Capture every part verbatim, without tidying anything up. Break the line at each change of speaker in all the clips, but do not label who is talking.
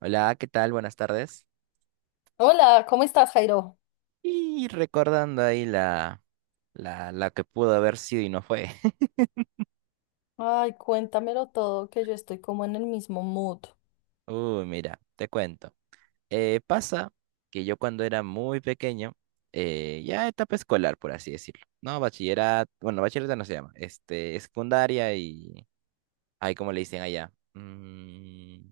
Hola, ¿qué tal? Buenas tardes.
Hola, ¿cómo estás, Jairo?
Y recordando ahí la, la, la que pudo haber sido y no fue.
Ay, cuéntamelo todo, que yo estoy como en el mismo mood.
Uy, mira, te cuento. Eh, pasa que yo cuando era muy pequeño, eh, ya etapa escolar, por así decirlo, ¿no? Bachillerato, bueno, bachillerato no se llama, este, secundaria y... Ay, ¿cómo le dicen allá? Mm,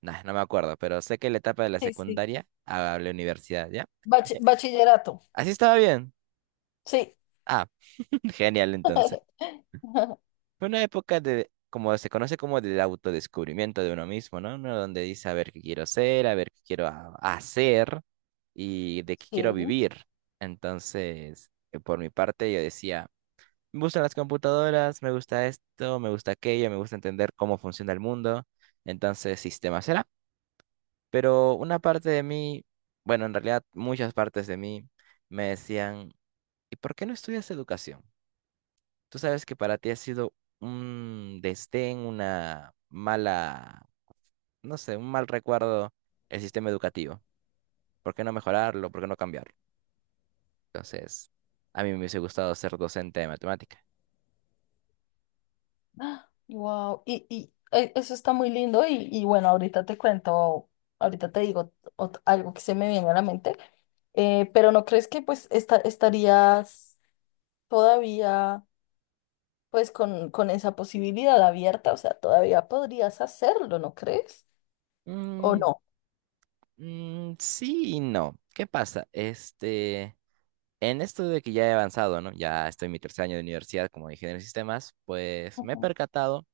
nah, no me acuerdo, pero sé que la etapa de la
Sí, sí.
secundaria a la universidad, ¿ya?
Bachi-
Eh,
bachillerato,
Así estaba bien.
sí.
Ah, genial entonces. Fue una época de, como se conoce como del autodescubrimiento de uno mismo, ¿no? Uno donde dice a ver qué quiero ser, a ver qué quiero ha- hacer y de qué quiero
Sí,
vivir. Entonces, eh, por mi parte, yo decía, me gustan las computadoras, me gusta esto, me gusta aquello, me gusta entender cómo funciona el mundo. Entonces, sistema será. Pero una parte de mí, bueno, en realidad muchas partes de mí me decían, ¿y por qué no estudias educación? Tú sabes que para ti ha sido un desdén, una mala, no sé, un mal recuerdo el sistema educativo. ¿Por qué no mejorarlo? ¿Por qué no cambiarlo? Entonces, a mí me hubiese gustado ser docente de matemática.
wow. Y, y eh, eso está muy lindo y, y bueno, ahorita te cuento, ahorita te digo ot- algo que se me viene a la mente. Eh, pero ¿no crees que pues esta- estarías todavía pues con, con esa posibilidad abierta? O sea, todavía podrías hacerlo, ¿no crees? ¿O
Mm,
no?
mm, sí y no. ¿Qué pasa? Este, en esto de que ya he avanzado, ¿no? Ya estoy en mi tercer año de universidad como ingeniero de sistemas, pues me he percatado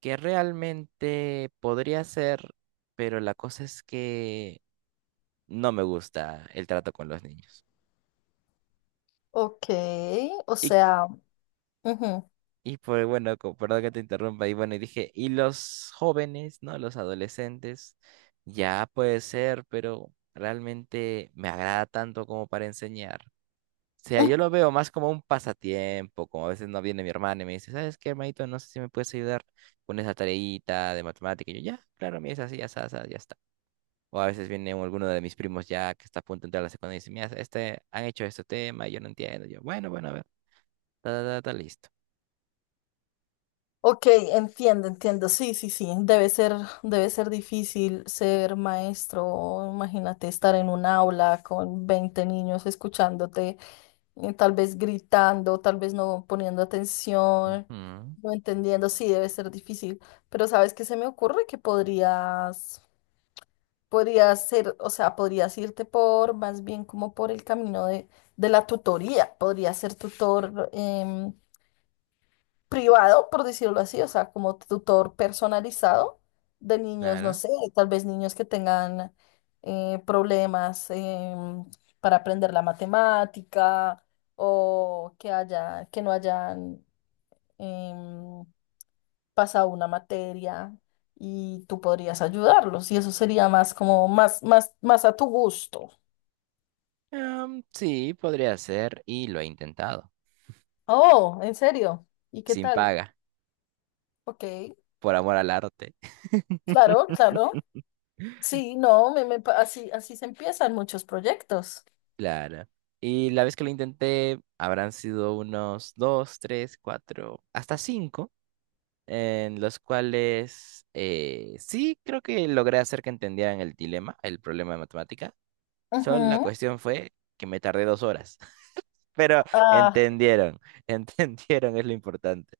que realmente podría ser, pero la cosa es que no me gusta el trato con los niños.
Ok, o
Y,
sea, ujú,
y pues bueno, co- perdón que te interrumpa, y bueno, y dije, y los jóvenes, ¿no? Los adolescentes, ya puede ser, pero realmente me agrada tanto como para enseñar. O sea,
mm,
yo lo veo más como un pasatiempo, como a veces no viene mi hermana y me dice, ¿sabes qué, hermanito? No sé si me puedes ayudar con esa tareita de matemática. Y yo, ya, claro, mira, es así, ya está, ya está. O a veces viene alguno de mis primos ya que está a punto de entrar a la secundaria y dice, mira, este, han hecho este tema y yo no entiendo. Yo, bueno, bueno, a ver. Ta, ta, ta, ta, listo.
ok, entiendo, entiendo. Sí, sí, sí. Debe ser, debe ser difícil ser maestro. Imagínate estar en un aula con veinte niños escuchándote, eh, tal vez gritando, tal vez no poniendo atención,
Ujú,
no entendiendo. Sí, debe ser difícil. Pero ¿sabes qué se me ocurre? Que podrías, podrías ser, o sea, podrías irte por, más bien como por el camino de, de la tutoría. Podrías ser tutor. Em, privado, por decirlo así, o sea, como tutor personalizado de niños, no
claro.
sé, tal vez niños que tengan eh, problemas em, para aprender la matemática o que haya, que no hayan em, pasado una materia y tú podrías ayudarlos y eso sería más como más, más, más a tu gusto.
Em, sí, podría ser y lo he intentado.
Oh, ¿en serio? ¿Y qué
Sin
tal?
paga,
Ok,
por amor al arte.
claro, claro. Sí, no, me, me pa- así, así se empiezan muchos proyectos.
Claro. Y la vez que lo intenté, habrán sido unos dos, tres, cuatro, hasta cinco, en los cuales eh, sí creo que logré hacer que entendieran el dilema, el problema de matemática. Solo la
Ujú.
cuestión fue que me tardé dos horas, pero
Ah,
entendieron, entendieron es lo importante.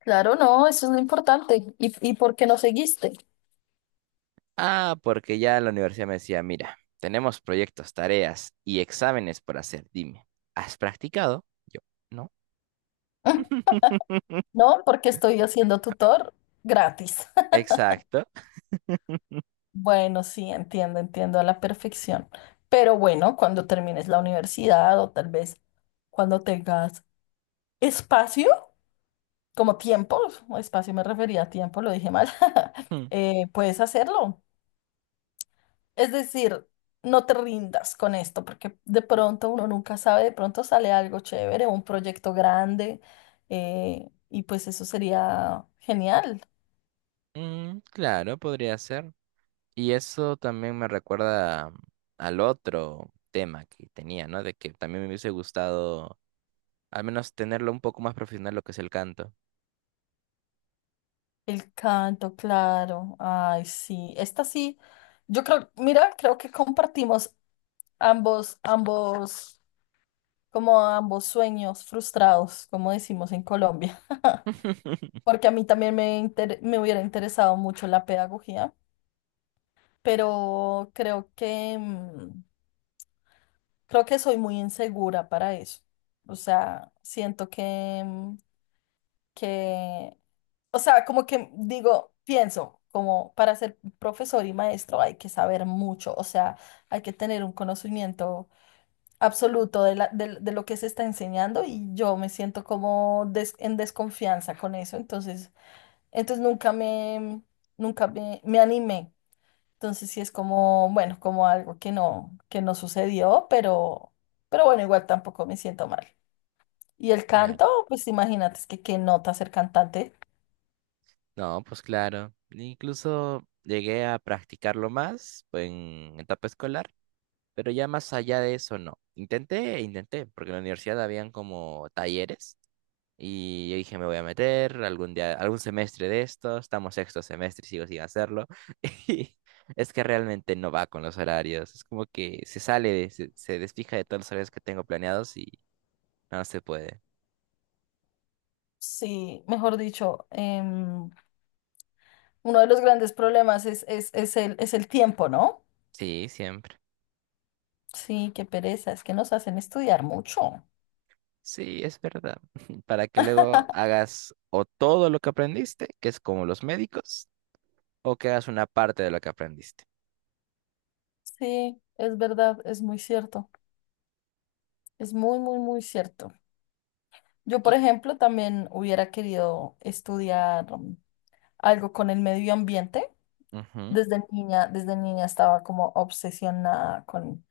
claro, no, eso es lo importante. ¿Y, y por qué no seguiste?
Ah, porque ya la universidad me decía, mira, tenemos proyectos, tareas y exámenes por hacer. Dime, ¿has practicado? Yo, no.
Mm, no, porque estoy haciendo tutor gratis.
Exacto.
Bueno, sí, entiendo, entiendo a la perfección. Pero bueno, cuando termines la universidad o tal vez cuando tengas espacio, como tiempo, espacio me refería a tiempo, lo dije mal.
Mm,
Eh, puedes hacerlo. Es decir, no te rindas con esto, porque de pronto uno nunca sabe, de pronto sale algo chévere, un proyecto grande, eh, y pues eso sería genial.
mm, claro, podría ser. Y eso también me recuerda al otro tema que tenía, ¿no? De que también me hubiese gustado al menos tenerlo un poco más profesional lo que es el canto.
El canto, claro. Ay, sí. Esta sí, yo creo, mira, creo que compartimos ambos, ambos, como ambos sueños frustrados, como decimos en Colombia, porque a mí también me, inter- me hubiera interesado mucho la pedagogía, pero creo que... mm, creo que soy muy insegura para eso. O sea, siento que, mm, que, o sea, como que digo, pienso, como para ser profesor y maestro hay que saber mucho, o sea, hay que tener un conocimiento absoluto de, la- de, de lo que se está enseñando y yo me siento como des- en desconfianza con eso, entonces, entonces nunca me, nunca me, me animé. Entonces sí es como, bueno, como algo que no, que no sucedió, pero, pero bueno, igual tampoco me siento mal. Y el
Claro.
canto, pues imagínate, es que qué nota ser cantante.
No, pues claro. Incluso llegué a practicarlo más en etapa escolar. Pero ya más allá de eso, no. Intenté, intenté, porque en la universidad habían como talleres y yo dije, me voy a meter algún día, algún semestre de esto, estamos sexto semestre y sigo sin hacerlo. Y es que realmente no va con los horarios, es como que se sale, de- se, se desfija de todos los horarios que tengo planeados y no se puede.
Sí, mejor dicho, em, uno de los grandes problemas es, es, es el, es el tiempo, ¿no?
Sí, siempre.
Sí, qué pereza, es que nos hacen estudiar mucho.
Sí, es verdad. Para que luego hagas o todo lo que aprendiste, que es como los médicos, o que hagas una parte de lo que aprendiste.
Sí, es verdad, es muy cierto, es muy, muy, muy cierto. Yo,
Y...
por ejemplo, también hubiera querido estudiar um, algo con el medio ambiente.
Ujú.
Desde niña, desde niña estaba como obsesionada con,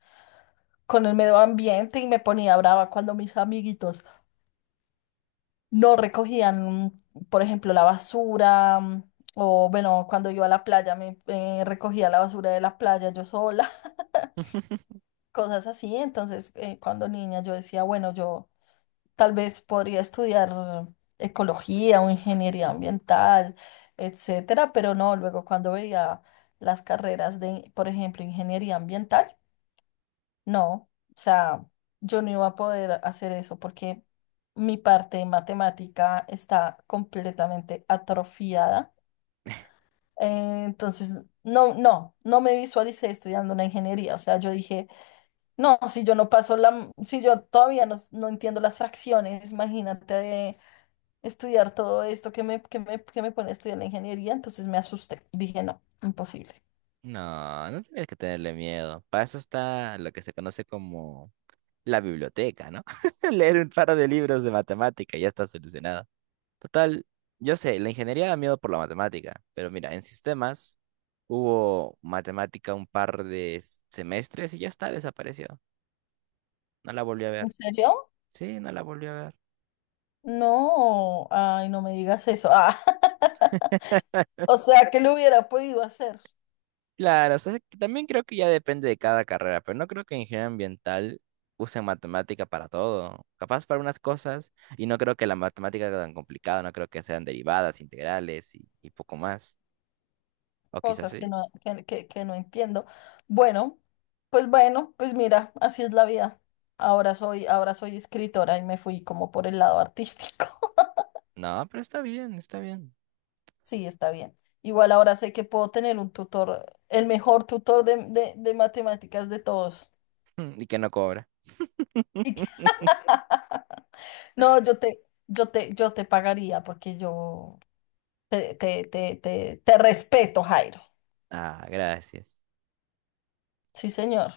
con el medio ambiente y me ponía brava cuando mis amiguitos no recogían, por ejemplo, la basura, mm, o bueno, cuando iba a la playa me eh, recogía la basura de la playa yo sola. Cosas así. Entonces, eh, cuando niña yo decía, bueno, yo tal vez podría estudiar ecología o ingeniería ambiental, etcétera, pero no, luego cuando veía las carreras de, por ejemplo, ingeniería ambiental, no, o sea, yo no iba a poder hacer eso porque mi parte de matemática está completamente atrofiada. Eh, entonces, no, no, no me visualicé estudiando una ingeniería. O sea, yo dije, no, si yo no paso la, si yo todavía no, no entiendo las fracciones, imagínate de estudiar todo esto que me, que me, que me pone a estudiar la ingeniería. Entonces me asusté. Dije, no, imposible.
No, no tienes que tenerle miedo. Para eso está lo que se conoce como la biblioteca, ¿no? Leer un par de libros de matemática, ya está solucionado. Total, yo sé, la ingeniería da miedo por la matemática, pero mira, en sistemas hubo matemática un par de s- semestres y ya está, desapareció. No la volví a
¿En
ver.
serio?
Sí, no la volví a ver.
No, ay, no me digas eso. Ah. O sea, que lo hubiera podido hacer,
Claro, o sea, que también creo que ya depende de cada carrera, pero no creo que ingeniería ambiental usen matemática para todo. Capaz para unas cosas, y no creo que la matemática sea tan complicada, no creo que sean derivadas, integrales y, y poco más. O quizás
cosas
sí.
que no, que, que- que no entiendo. Bueno, pues bueno, pues mira, así es la vida. Ahora soy, ahora soy escritora y me fui como por el lado artístico.
No, pero está bien, está bien.
Sí, está bien. Igual ahora sé que puedo tener un tutor, el mejor tutor de, de- de matemáticas de todos.
Y que no cobra.
Y que... No, yo te, yo te, yo te pagaría porque yo te, te, te, te, te respeto, Jairo.
Ah, gracias.
Sí, señor.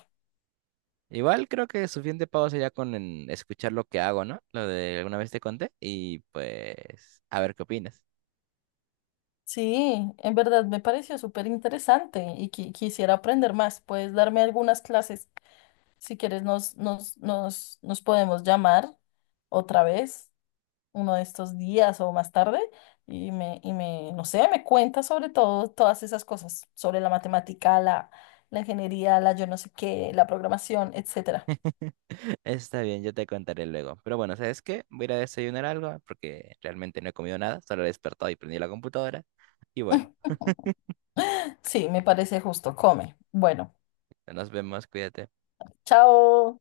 Igual creo que suficiente pago sería con en escuchar lo que hago, ¿no? Lo de alguna vez te conté, y pues a ver qué opinas.
Sí, en verdad me pareció súper interesante y qui- quisiera aprender más. Puedes darme algunas clases. Si quieres, nos, nos, nos, nos podemos llamar otra vez, uno de estos días o más tarde, y me, y me, no sé, me cuentas sobre todo todas esas cosas, sobre la matemática, la, la ingeniería, la yo no sé qué, la programación, etcétera.
Está bien, yo te contaré luego. Pero bueno, ¿sabes qué? Voy a ir a desayunar algo porque realmente no he comido nada, solo he despertado y prendí la computadora. Y bueno,
Sí, me parece justo. Come. Bueno,
nos vemos, cuídate.
chao.